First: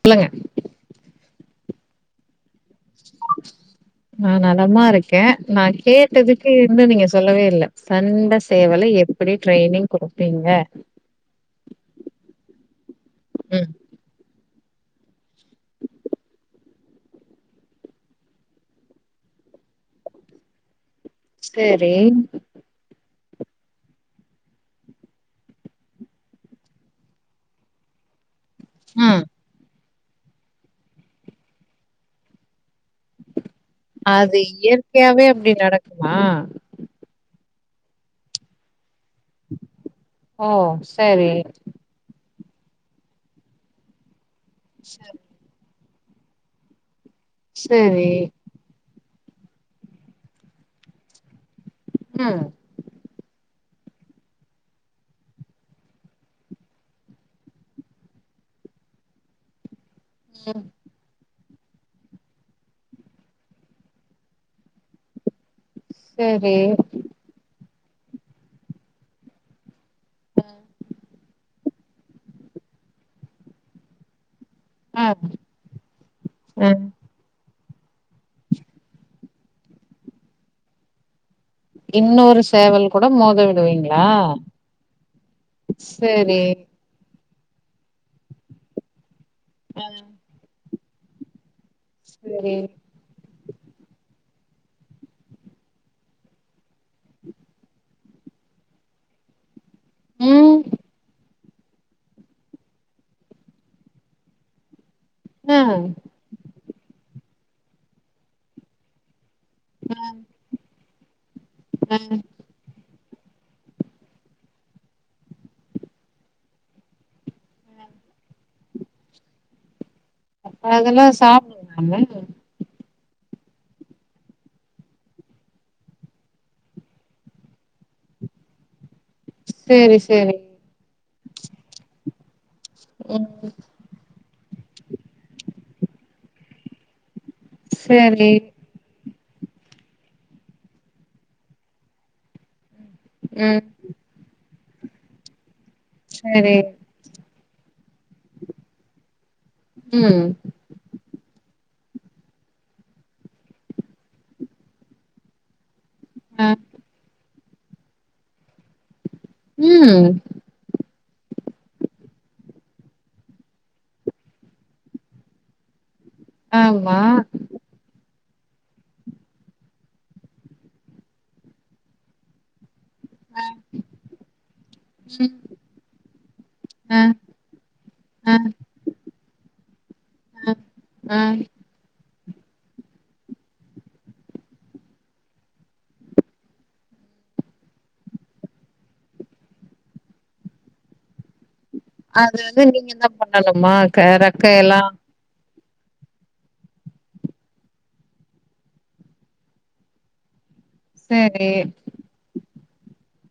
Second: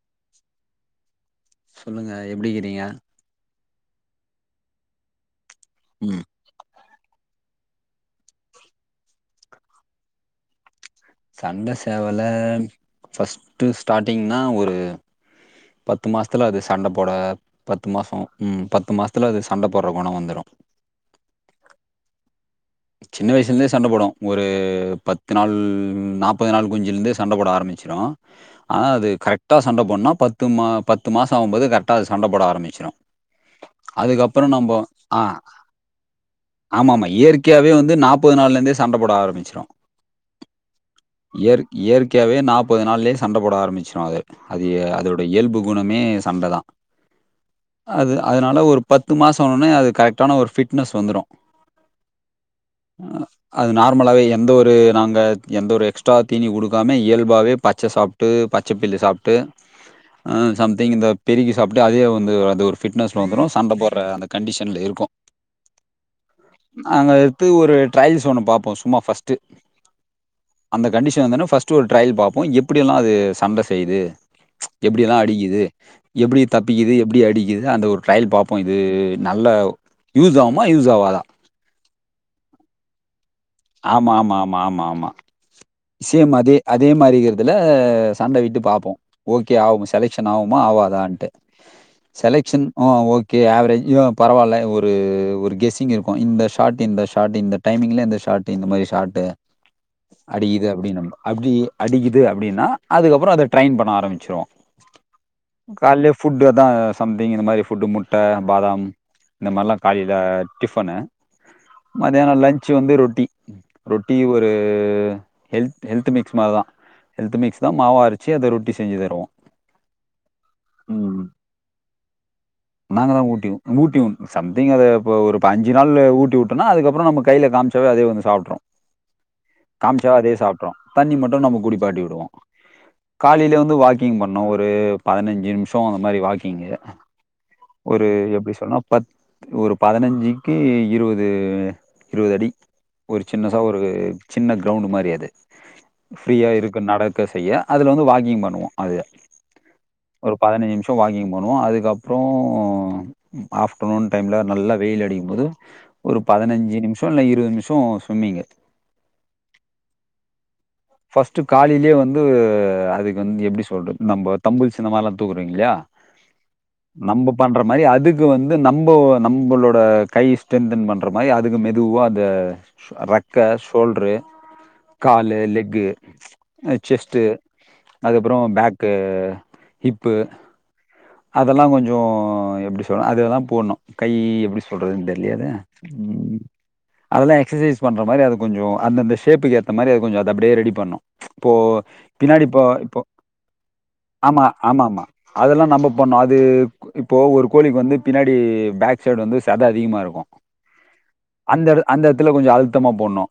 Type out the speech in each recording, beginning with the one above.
சொல்லுங்க சொல்லுங்க எப்டிக்கிறீங்க நா நலமா இருக்க நா ம் கேட்டதுக்கு இன்னு நீங்க சொல்லவே இல்ல சண்ட சேவல எப்டி ட்ரயினிங் குடுப்பீங்க சண்ட சேவல ஃபஸ்ட்டு ம் ஸ்டாட்டிங்னா ஒரு பத்து மாசத்துல அது சண்ட போட பத்து மாசோ ம் பத்து மாசத்துல அது சண்ட போட்ற கொண வந்துரு சேரி சின்ன வயசுலேந்தே சண்ட போடு ஒரு பத்து நாள் நாப்பது நாள் குஞ்சிலேருந்தே சண்ட போட ஆரம்பிச்சிடு ஆனா அது ம் கரெக்டா சண்ட போட்ணுனா பத்து மா பத்து மாசோ ஆகும் போது கரெக்டா அது சண்ட போட ஆரம்பிச்சிரு அது அதுக்கப்புறோ நம்போ ஆ இயற்கையாவே அப்டி நடக்குமா ஆமாமா இயற் கையா வந்து நாப்பது நாள்ல இருந்தே சண்ட போட ஆரம்பிச்சிரு ஓ சரி இயற் இயற்கையாவே நாப்பது நாள்லயே சண்ட போட ஆரம்பிச்சிரு அது அது சரி அதோட இயல்பு குணமே சண்டதா சரி. அது அதனால ஒரு பத்து மாசோ ஆனோன்னே அது கரெக்டான ஒரு ஃபிட்னஸ் வந்துரு ம் அது நார்மலாவே எந்த ஒரு நாங்க எந்த ஒரு எக்ஸ்ட்ரா தீனி குடுக்காம இயல்பாவே பச்ச சாப்ட்டு பச்சப்பில்லு சாப்ட்டு ஆ ம் சம்திங் இந்த பெருகி அது அப்டே அதே வந்து அது ஒரு ஃபிட்னஸ் வந்துரு சண்ட போட்ற அந்த கண்டிஷன்ல இருக்கு சேர் நாங்க எடுத்து ஒரு ட்ரயல்ஸ் ஒன்னு பாப்போ சும்மா ஃபஸ்ட்டு அந்த கண்டீஷன் வந்தோன்னே ஃபஸ்ட்டு ஒரு ட்ரயல் பாப்போ எப்டியெல்லா அது சண்ட செய்து ஆ எப்டிலா அடிக்குது எப்டி ஆ தப்பிக்குது எப்டி அடிக்குதுன்னு அந்த ஒரு ட்ரயல் பாப்போ இது நல்ல யூஸ் ஆவுமா யூஸ் ஆவாதா இன்னொரு சேவல் கூட மோத விடுவீங்களா விஷ்யம் சரி அதே அதே மாரி இருக்கறதுல சண்ட விட்டு பாப்போ ஓகே ஆ ஆவு செலெக்ஷன் ஆவுமா ஆவாதான்ட்டு சரி செலக்ஷன் ஆ ஓகே ஆவ்ரேஜ் ஆ பரவாயில்ல ஒரு ஒரு கெஸ்ஸிங் இருக்கு இந்த ஷார்ட் இந்த ஷார்ட் இந்த டைமிங்ல இந்த ஷா்ட் இந்த மாரி ஷார்ட்டு ம் அப்டி அடிக்குது அப்டின்னா அதுக்கப்புற அத ட்ரைன் பண்ண ஆரம்பிச்சிருவோ ஆ கால்லியே ஃபுட்டு் அதா சம்திங் இந்த மாரி ஃபுட்டு முட்ட பாதாம் இந்த மாரில்லா ஆ காலில டிஃபனு ஆ மத்தியான லன்ச் வந்து ரொட் டி ரொட்டியு ஒரு ஹெல்த் ஹெல்த் மிக்ஸ் மாரிதா ஹெல்த்து மிக்ஸ்தா மாவா அரச்சி அத ரொட்டி செஞ்சி தருவோ அப்ப அதெல்லா ம் சாப்ட நாம ஊட்டி ஊட்டிங் சம்திங் அது போ ஒரு அஞ்சு நாளு ஊட்டி விட்டேன்னா அதுக்கப்றோ நம்ம கையில காமிச்சாவே அதுவே வந்து சாப் ட்ரு சேரி அதே சாப்ட்ரு தண்ணி மட்டு நம்ம குடிப்பாட்டி உடுவோ ம் காலையில வந்து வாக்கிங் பண் என்ன ஒரு பதினஞ்சு நிமிஷ அந்த மாரி வாக்கிங்கு ஒரு சரி எப்டி சொல்ணுனா பத் ஒரு பதினஞ்சுக்கி இருவது இருவது அடி ஒரு சின்னசா ம் ஒரு சின்ன கிரௌண்ட் மாரி அது ஃப்ரீயா சரி இருக்கு நடக்க செய்ய அதுல வந்து வாக்கிங் பண்ணுவோ அதுதா ம் ஒரு பதினஞ்சு நிமிஷ வாக்கிங் பண்ணுவோ அதுக்கப்புறோ ஆஃப்டர்நூன் டைம்ல நல்லா வெயில் அடிக்கும்போது ஒரு அ பதினஞ்சு நிமிஷ இல்ல இருவது நிமிஷ ஸ்விமிங்கு ம் ஃபஸ்ட்டு காலிலயே வந் வந்து அதுக்கு வந்து எப்படி சொல்றது நம்ம தம்புல்சு இந்த மாதிர எல்லாம் தூக்குறீங்க இல்லையா ஆமா நம்ம பண்ற மாதிரி அதுக்கு வந்து நம்ம நம்மளோட கை ஸ்ட்ரெ்தன் பண்ற மாதிரி அதுக்கு மெதுவா அதை ரக்க ம் ஷோல்டரு கால லெகு ம் செஸ்ட்ட் ம் அதுப்புறம் பேக்கு ஹிப்பு அதெல்லாம் கொஞ்சம் பஎப்படி சொல்றும் அதுல்லான் போடணும் கை எப்படி சொல்றதுன்னு தெரியாது உம் அதெல்லாம் எக்சசைஸ் பண்ற மாதிரி அது கொஞ்சம் அந்த ஷேப்புக்கு ஏற்ற மாதிரி அது கொஞ்ச அத அப்படியே ரெடி பண்ணும் இப்போ அது பின்னாடி வந்து இப்போ நீங்க இப்போ தா பண்ணணுமா க ஆமா ரெக்க எல்லா ஆமா ஆமா அதெல்லாம் நம்ம பண்ணோம் அது இப்போ ஒரு கோழிக்கு வந்து பின்னாடி பேக் சைடு வந்து சதை அதிகமா இருக்கும் சரி அந்த இட அந்த இடத்துல கொஞ்சம் அழுத்தமா போடணும்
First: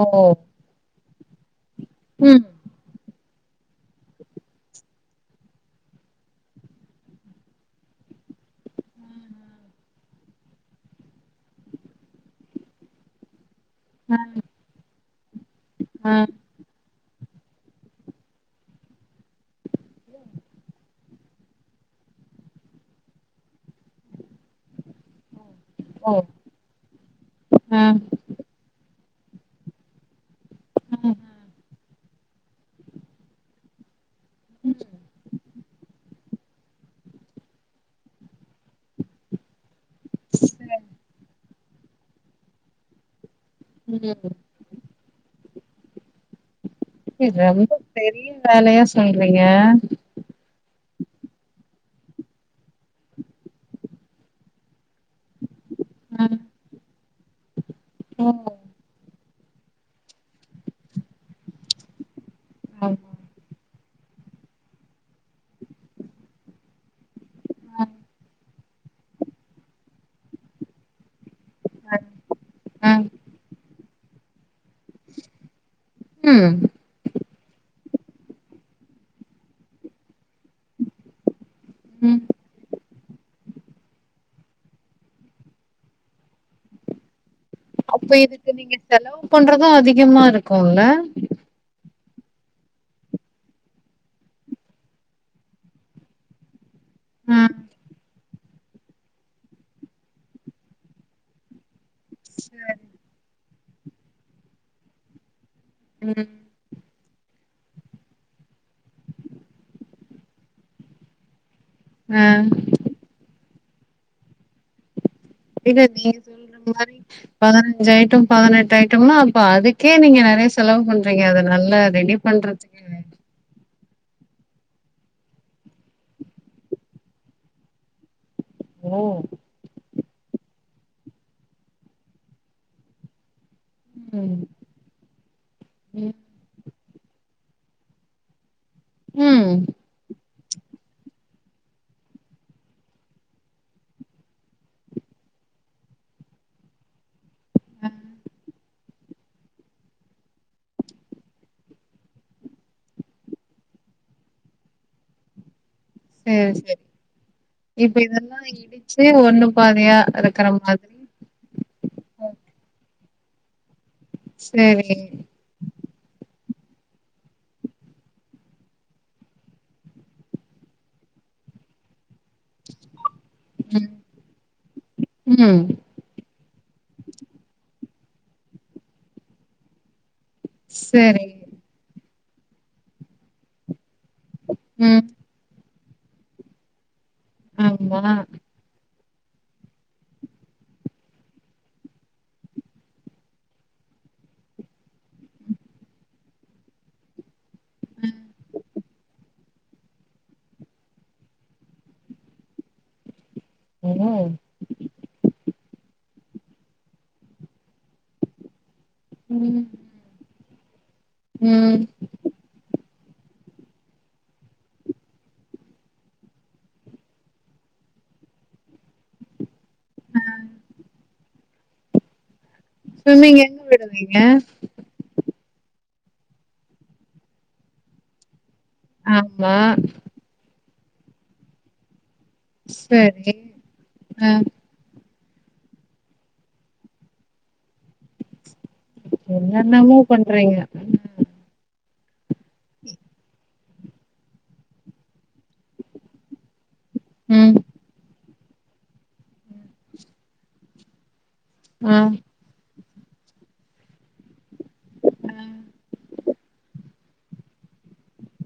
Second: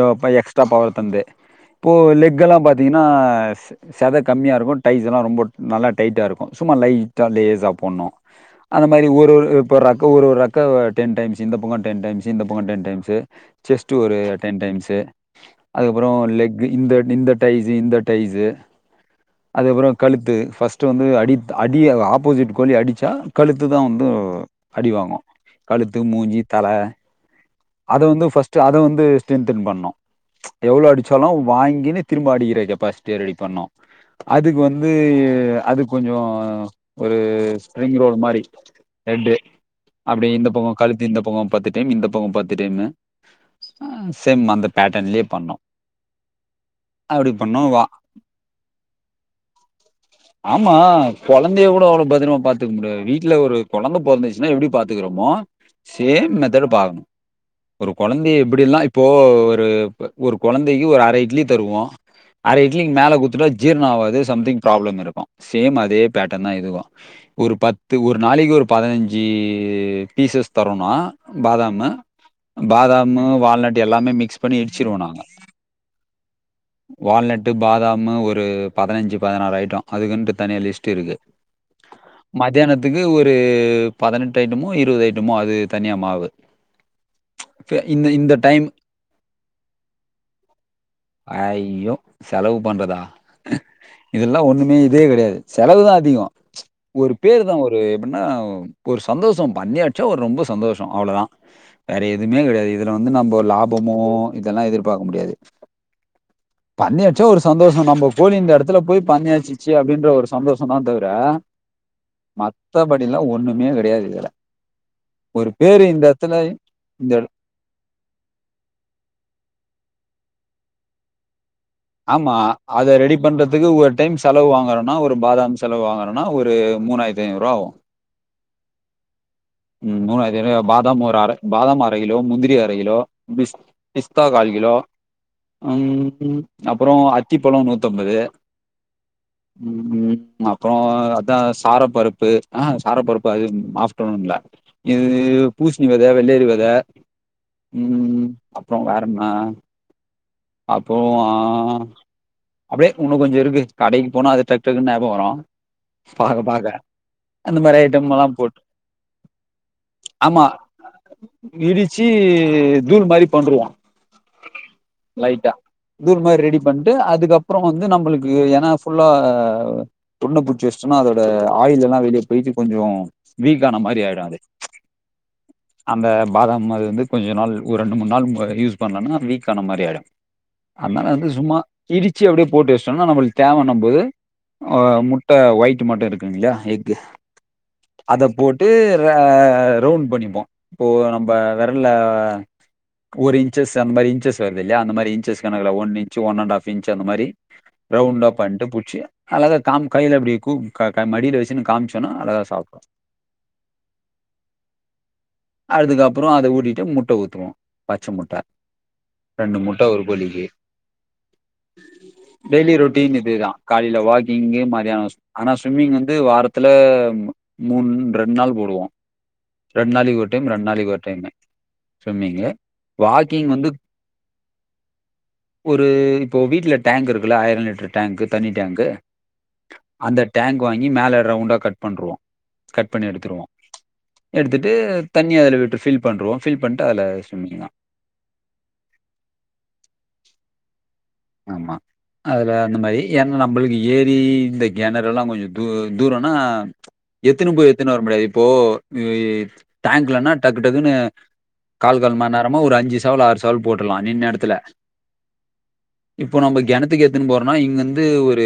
ஓ ப எக்ஸ்ட்ரா பவர் தந்து இப்போ ம் லெக்கெல்லாம் பார்த்தீங்கன்னா செதை கம்மியா இருக்கும் டைஸ் எல்லாம் ரொம்ப நல்லா டைட்டா இருக்கும் சும்மா லைட்டா லேஸா போடும் அந்த மாதிரி ஒரு ஒரு இப்ப ரக்க ஒரு ஒரு ரக்க டென் டைம்ஸ் இந்த பங்கம் டென் டைம்ஸ் இந்த பங்கம் டென் டைம்ஸ்சு செஸ்ட்ட் ஒரு டென் டைம்ஸ்சு அதுக்கப்புறம் ம் லெக் இந்த டைஸ் இந்த டைஸ்சு அதுப்புறம் கழுத்து பஸ்ட் வந்து அடித்து அடி ஆப்போசிட் கோழி அடிச்சா கழுத்து தான் வந்து அடிவாங்கும் கழுத்து ஓ மூஞ்சி தலை ம் அத வந்து ஃபர்ஸ்ட் அத வந்து ஸ்ட்ரென்தன் பண்ணோம் எவ்வளோ அடிச்சாலும் வாங்கின்கினனு திரும்ப அடிக்கிற கெப்பாசிட்டிய ரெடி பண்ணோம் அதுக்கு வந்து அது கொஞ்சம் ஒரு ஸ்ப்ரிங் ரோல் மாதிரி ரெட்டு அப்படியே இந்த சரி பங்கம் கழுத்து இந்த பங்கம் பத்து டைம் இந்த பங்கம் பத்து டைமு உம் சேம் அந்த பேட்டர்ன்லயே பண்ணோம் இ வா ரொம்ப பெரிய வேலையா சொல்றீங்க ஆமா குழந்தைய கூட அவ்வளவு பத்திரமா பாத்துக்க முடியாது வீட்டுல ஒரு குழந்தை போந்துச்சுன்னா எப்படி பாத்துக்கறோமோ செம் ம் மேதோட் பாகணும் ஒரு ஓ குழந்தை எப்படிெல்லாம் இப்போ ஒரு ஒரு குழந்தைக்கு ஒரு அரை இட்லி தருவோம் அரை இட்லிங்க ஆமா மேலே குத்துட்டா ஜீரணம் ஆவாது சம்திங் ப்ராப்ளம் இருக்கும் சேம் அதே பேட்டர்ன் தான் இதுக்கும் ஒரு அ பத்து ஒரு நாளைக்கு ஒரு பதினஞ்சு பீஸஸ் தரோனா பாதாம்மு அ அ பாதாம் வால்நட் எல்லாமே மிக்ஸ் பண்ணி இடிச்சிருவோனாங்க ம் வால்நெட் பாதாம் ஒரு பதினஞ்சு பதினாறு ஐட்டம் அதுக்கு தனிய லிஸ்ட் இருக்கு ம் மதியானது த்துக்கு ஒரு பதினெட்டு ஐட்டமோ இருபது ஐட்டமோ அது தனியா மாவு இந்த அப்ப இந்த இதுக்கு டைம் நீங்க செலவு பண்றதும் அதிகமா இருக்கும்ல்ல ஐயோ செலவு பண்றதா இதெல்லாம் ஒண்ணுமே இதே கிடையாது செலவுதான் அதிகம் ஒரு ஆ பேரு தான் ஒரு எப்படின்னா ஒரு சந்தோஷம் பண்ணியாச்சா ஒரு ரொம்ப சந்தோஷம் அவ்வளவுதான் வேற எதுவுமே கிடையாது சரி இதுல வந்து நம்ம லாபமோ இதெல்லாம் எதிர்பார்க்க முடியாது உம் அந்தாச்சா ஒரு சந்தோஷம் நம்ம கோலி இந்த இடத்துல போய் பண்ணியாச்சிச்சு அப்படின்ற ஒரு சந்தோஷம் தான் தவிர ஆ மத்தபடி எல்லாம் ஒண்ணுமே கிடையாது இல்ல இல்ல நீங்க சொல்ற மாதிரி இந்த பதினஞ்சாயட்டும் பதினெட்டாய அ அதுக்கே நீங்க நிறைய செலவு பண்றீங்க அது ஆமா அதை ரெடி பண்றதுக்கு ஒரு டைம் செலவு வாங்குறோம்னா ஒரு பாதாம் செலவு வாங்குறேனா ஒரு மூணாயிரத்தி ஐநூறு ரூபா ஆகும் உஹம் உம் மூணாவ பாதாம் ஒரு அரை பாதாம் அரை கிலோ முந்திரி அரை கிலோ ப பிஸ்த ம் கால் கிலோ ம் அப்றோ அத்திப் பழோ நூத்தம்பது ம் அப்றோ அதா சாரப்பருப்பு ஆ சாரப்பருப்பு அது ஆஃப்டர் நூன்ல இது பூஸ்ணி வெத வெள்ளேரி வெத ஆ ம் அப்றோ வேறென்ன அப்றோ ஆ அப்டே இன்னு கொஞ்சோ இருக்கு கடைக்கு போனா அது டக் டக்குன்னு ஞாபகோ வரு பாக்க சேரி பாக்க சேரி அந்த மாரி இப்ப ஐட்டம்லாம் இதெல்லா போட்டு இடிச்சு ஒன்னு பாதியா ஆமா ருக்குற மாரி இடிச்சு தூள் மாரி பண்ருவோ சேரி லைட்டா கூழ் மாரி ரெடி பண்ட்டு அதுக்கப்றோ வந்து நம்பளுக்கு ஏனா ஃபுல்லா [unintelligible] புடிச்சு வச்ட்டோனா அதோட [unintelligible] எல்லா வெளிய போய்ட்டு கொஞ்சோ வீக்கான ம் மாரி ஆயிடு அது ம் அந்த பாதாம் அது வந்து கொஞ்ச நாள் ஒரு ரெண்டு மூண் நாள் அ யூஸ் பண்லன்னா வீக்கான மாரி ஆயிடு அதனால சேரி வந்து சும்மா இடிச்சு அப்டே போட்டு வச்டோன்னா நம்மளுக்கு தேவ இன்னும் போது அ ம் முட்ட ஒயிட் மட்டு இருக்குங் இல்லயா எக்கு ஆமா அத போட்டு ஆ ரவுண்ட் பண்ணிப்போ இப்போ நம்ப விரல்ல ஒரு இன்ச்சஸ் அந் மாரி இன்ச்சஸ் ட்டு வருதுல்லயா அந்த மாரி இன்ச்சஸ் கணக்குல one inch one and half inch அந்த மாரி ம். ரவுண்ட்டா பண்ட்டு புச்சி அழகா காம் கைல இப்டி கூ க க மடில வச்சுக்குனு காம்ச்சோனா அழகா சாப்டு [unintelligible] அப்றோ அத ஊட்டிட்டு முட்ட ஊத்துவோ பச்ச முட்ட ரெண்டு ம் முட்ட ஒரு கோழிக்கு ம் டின் இதேதா காலைல வாக்கிங்கு மதியானோ சு ஆனா ஸ்ம்மிங் வந்து வாரத்துல மூண் ம் ரெண் நாள் போடுவோ ரெண் நாளைக்கு ஒரு டைம் ரெண் நாளைக்கு ஒரு டைமு ஸ்விம்மிங்கு ஸ்விம்மிங் வாக்கிங் எங்க வந்து விடுவிங்க ஒரு இப்போ வீட்ல டேங்க் இருக்குல்ல ஆயிர லிட்ரு டேங்கு தண்ணி டேங்கு ஆமா அந்த டேங்க் வாங்கி மேல ரவுண்டா கட் பண்ருவோ கட் பண்ணி சரி எடுத்துருவோ ஆ எடுத்துட்டு தண்ணி அதுல விட்டு ஃபில் பண்ருவோம் ஃபில் பண்ட்டு அதுல ஸ்விம்மிங் தா என்னன்னவோ பண்றீங்க ஆமா அதுல அந்த மாரி ஏனா நம்ளுக்கு ஏரி இந்த கெணறுலா கொஞ்சோ தூ தூரன்னா எத்துன்னு ம் போய் எத்துன்னு வர முடியாது இப்போ இ டேங்க் லன்னா டக்கு டக்குன்னு ஆ கால் கால் மண் நேரமா ஒரு அஞ்சு சேவல் ஆறு சேவல் போட்ருலா நின்ன எடத்துல ம் இப்போ நம்போ கெணத்துக்கு எத்துன் போறன்னா இங்கருந்து ஒரு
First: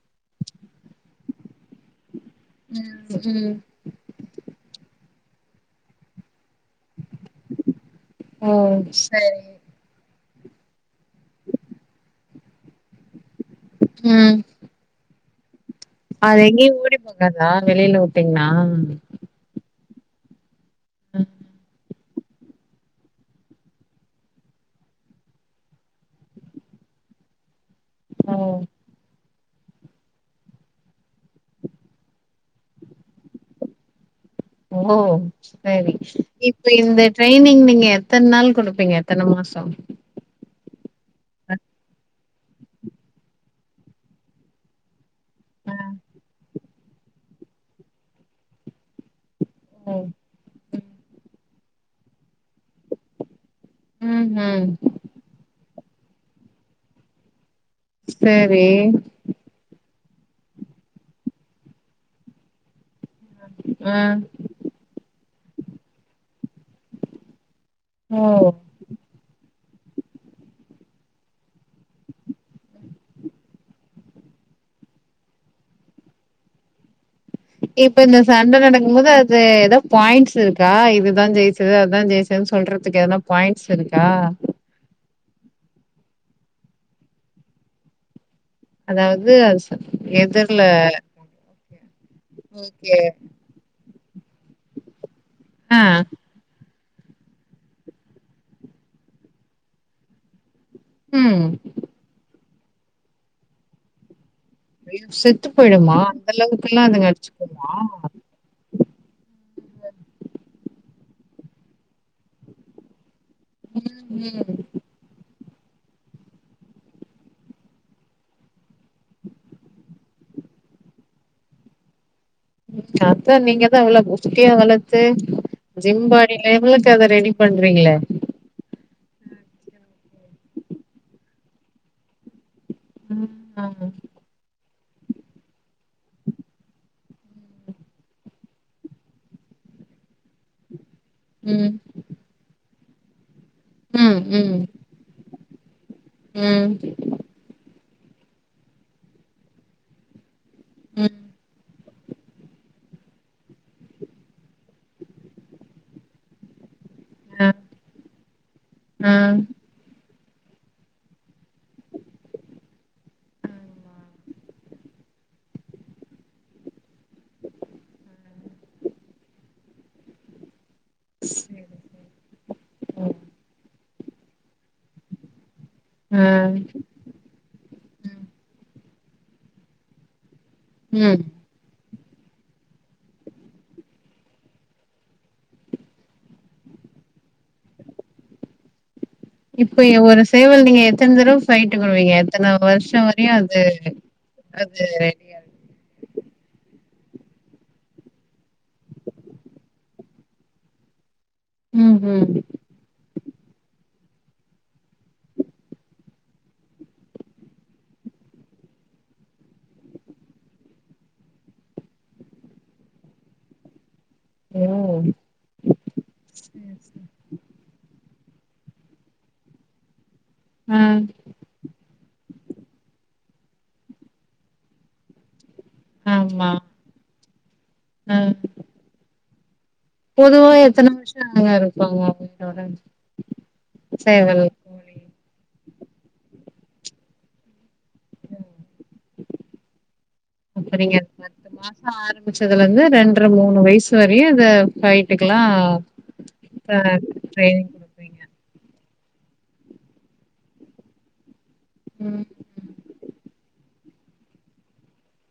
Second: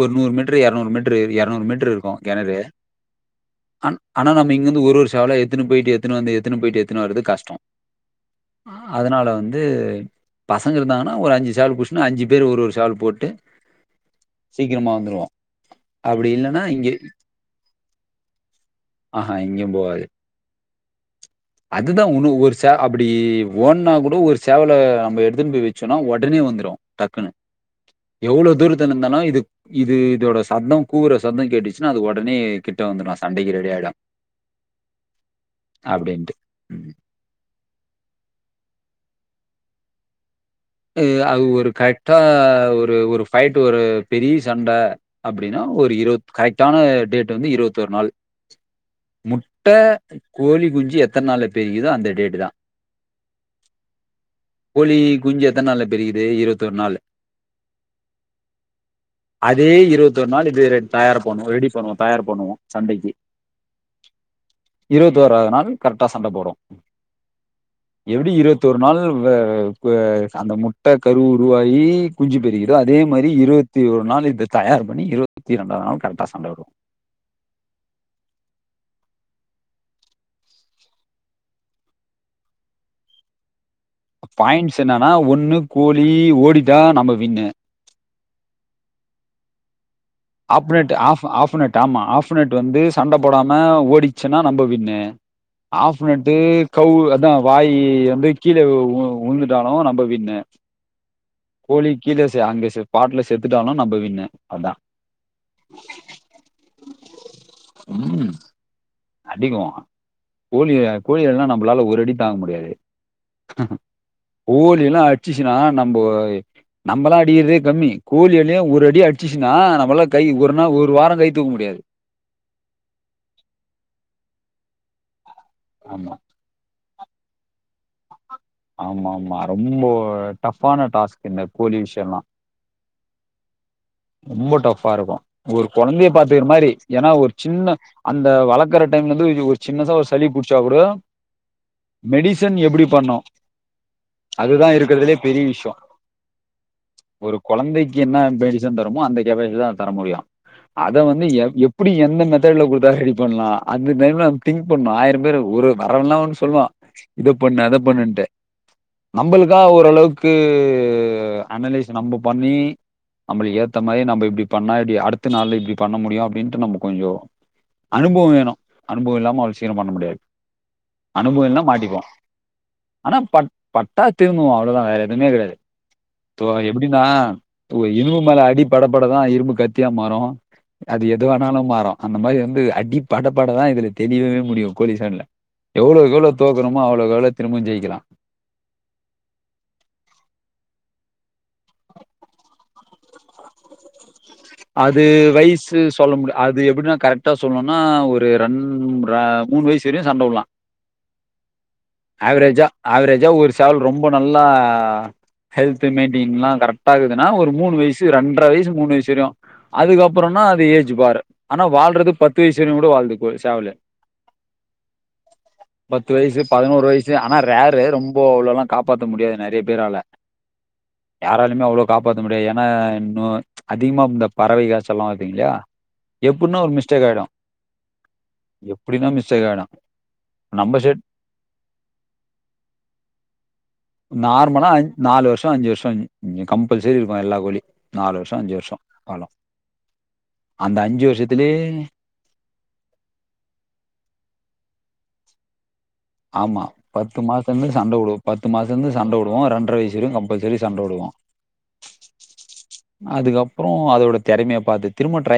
ஒரு நூர் மீட்ரு இரநூர் மீட்ரு இரநூறு மீட்ரு இக்கு கெணறு ம் ஆன் ஆனா நம்ம இங்கந்து ஒரு ஒரு சேவலா எத்துன்னு போயிட்டு எத்துன்னு வந்து எத்துன்னு போயிட்டு எத் எத்துன்னு வரது கஷ்டோ ஓ அதனால சரி வந்து பசங்க இருந்தாங்கன்னா ஒரு அஞ்சு சேவல் புச்சின்னு அஞ்சு பேர் ஒரு ஒரு சேவல் போட்டு ம் சீக்ரமா வந்துருவோ அது எங்கியு ஓடி போகாதா வெளில உட்டிங்னா ஆஹா எங்கேயும் உஹம் அதுதா உனு ஒரு சே அப்டி ஓன்னா கூட ஒரு சேவல நம்ம எடுத்துன் போய் வச்சோன்னா உடனே வந்துரு டக்குன்னு ஓ எவ்ளோ தூரத்துல இந்தாலு இது இது இதோட சத்தோ கூவுற சத்தோ கேட்டுச்சுன்னா அது ஒடனே கிட்ட வந்துரு சண்டைக்கு ரெடி ஆயிடு ஓ சரி இப்ப ம். இந்த ட்ரைனிங் நீங்க எத்தன் நாள் குடு பிங்க எத்தன மாசோ அது அது ஒரு கரெக்டா ஒரு ஒரு ஃபைட் ஒரு பெரிய சண்ட அப்டின்னா ஒரு இருவத் கரெட்டான டேட்டு வந்து இருவத்தொர் நாள் மு ட்ட கோழி குஞ்சு எத்தன் நாள்ல பெரிக்குதோ அந்த டேட்டு தா ம் ஹூம் கோழி குஞ்சு எத்தன் நாள்ல பெரிக்குது இருவத்தொர் நாள் செரி து ஒர் மாரி இது தயார் பண்ணுவோ ரெடி பண்ணுவோ தயார் பண்ணுவோ சண்டைக்கு ஆ இருபத்தோராது நாள் கரெக்டா சண்ட போடும் ஓ எப்டி இருபத்தொரு நாள் வவ வ அந்த முட்ட கரு உருவாகி குஞ்சி பெரிக்கிதோ அதே மாதிரி இருபத்தி ஒரு நாள் இது தயார் பண்ணி இருபத்தி இரண்டாவது நாள் கரெக்டா சண்ட விடுவோ இப்ப இந்த சண்ட நடக்கும் போது அது ஏதாவது பாயிண்ட்ஸ் இருக்கா இதுதான் ஜெயிச்சது அததான் ஜெயச்சது சொல்றதுக்கு ஏதுன்னா பாயிண் ப பாயிண்ட்ஸ் என்னன்னா ஒண்ணு கோழி ஓடிட்டா நம்ம வின்னு அதாவது அது சொல் ஆப்பொனெட் ஆஃப் ஆஃப்னெட் ஆமா ஆஃப்னெட் வந்து ஓகே சண்ட போடாம ஓடி ச்சனா நம்ப வின்னு ஆ ஆஃப்னெட்டு கவ்வு அதான் வாய் வந்து கீழே உழுந்துட்டாலும் நம்ப வின்னு ம் கோழி கீழே செ அங்க செ பாட்ல செத்துட்டாலும் நம்ம வின்னு அதா அய்யோ செத்து போயிடுமா அந்த அளவுக்குெ எல்லா அதுங்க அடிச்சுக்குமா அதிகம் கோழி கோழிகள்னா நம்மளால ஒரு அடி தாங்க முடியாது ம் ம் கோழி எல்லா அடிச்சிச்சுன்னா நம்ப நம்மல்லா அடிக்கிறதே கம்மி கோழிளயையு ஒரு அடி அடிச்சுச்சுன்னா நம்மல்லா கை ஒரு நாள் ஒரு வாரம் கை தூக்க முடியாது சத்தான் நீங்கதா இவ்ளோ குஷ்தியா வளத்து ஆமா ஜிம்பாடிலேபுல க அத ரெடி பண்றீங்ளே ஆமா ஆமா ரொம்பொ டஃபான டாஸ்க் இந்த கோழி விஷயம்லா ம் ஆ ரொம்ப டஃபா இருக்கும் ஒரு கொழந்தைய பாத்துக்கிற மாதிரி ஏன்னா ஒரு சின்ன அந்த வழக்கரட்ட அந்த டைம்ல வந்து யொ ஒரு சின்னதா ஒரு சளி புடிச்சா கூட ம் மெடிசன் எப்படி பண்ணோ ம் ம் அதுதான் இருக்கறதுலே பெரிய விஷ்யொ ம் என்ன மெடிசன் தருமோ அந்த கேப்பஜ் தா தர முடியும் அத ம் வந்து எ எப் எப்டி எந்த மெத்தட்ல கொடுத்தா ரெடி பண்லா அந்த டைம்லம் திங்க் பண்ணு ஆயிரம் பேர் ஒரு வரவன்லா ஒன்னு சொல்லுவான் இத ஆ பண்ணு அத பண்ணுன்ட்டு ஆ நம்மளுக்கா ஓரளவுக் கு அனலைஸ் நம்ப பண்ணி நம்ம ஏத்த மாரி நம்ம இப்படி பண்ணா இப்படி அடுத்த நாள்ல இப்டி பண்ண முடியும் அப்படின்ட்டு நம்ம கொஞ்சொ அனுபவொ வேணும் அனுபவொ இல்லாம அவ்ளோ சீக்ரொ பண்ண முடியாது அனுபவொ இல்லன்னா சேரி மாட்டிப்போ ஆனா பட் பட்டா திரன்னுவோ அவ்ளோவுதா வேற எதுவுமே கெடையாது ஆ இப்போ எப்டினா இரும்பு ம் மேல அடி படப்பட தா இரும்பு கத்தியாக மாறோ அது ம். எது வேணாலும் மாறொ அந்த மாரி வந்து அடிப் படப்பட தா இதுல தெரியவே முடியு கோழி சண்ட்ல எவ்ளோ எவ்ளோ தோக்கணுமோ அவ்ளோ எவ்ளோ திரும்பவு ஜெயிக்கலா இப்பய ஒரு சேவல் நீங்க எத்தன தடவ ஃபைட்டுக்கு வுடுவீங்க எத்தன வருஷொ வரையு அது அது வய்சு சொல்ல முடிய அது எப்டின்னா கரெக்டா சொல்லணும்னா ஒரு ரண் மூணு வயசு வரையும் சண்ட விடலா ம் ம் ஆவ்ரேஜா ஆவ்ரேஜா ஒரு சேவல் ரொம்ப நல்லா ஹெல்த் மெயின்டியின்லா கரெக்ட்டா இருக்குதுன்னா ஒரு மூணு வயசு ரெண்டர வயசு மூணு வயசு வரையு அதுக்கப்புறம்னா அது ஏஜ் பாரு ஆனா வாழ்றது பத்து வயசு வரையு கூட வாழ்ந்துக்கு ஒரு சேவலு ஓ பத்து வயசு பதினோரு வயசு ம் ஆனா ரேரு ரொம் பொ அவ்ளோல்லா காப்பாத்த முடியாது நிறைய பேரால யாராலுமே அவ்ளோ காப்பாத் த முடியாது ஏன்னா இன்னொ அதிகமா இந்த பறவை காய்ச்சல் எல்லா வருத்தீங்க இல்லயா ஆமா எப்டின்னா ஒரு மிஸ்டேக் ஆயிடும் ஆ எப்டினா மிஸ்டேக் ஆயிடும் பொதுவா எத்தன வருஷொ [unintelligible] இருக்குங்க உயிரோட நார்மலா ஐஞ் நாலு வருஷொ [unintelligible] கம்பல்சரி இருக்கு எல்லா கோலி நாலு வருஷோ அஞ்சு வருஷோ காலோ அப்ப நீங்க பத்து மாசோ ஆரம்பிச்சதுலிந்து ரெண்ட்ற மூணு வயசு வரையு இத [unintelligible] துக்கெல்லா [unintelligible] ஆமா பத்து மாஸ்ன்ந்து சண்ட வுடுவு குடுப்பீங்க பத்து மா ஸ்லந்து சண்ட வுடுவ ரெண்ட்ற வயசு வெரியு கம்பல்சரி சண்ட வுடுவோ ம் அதுக்கப் புறோ அதோட தெறமிய பாத்து திரும்ப ட்ரை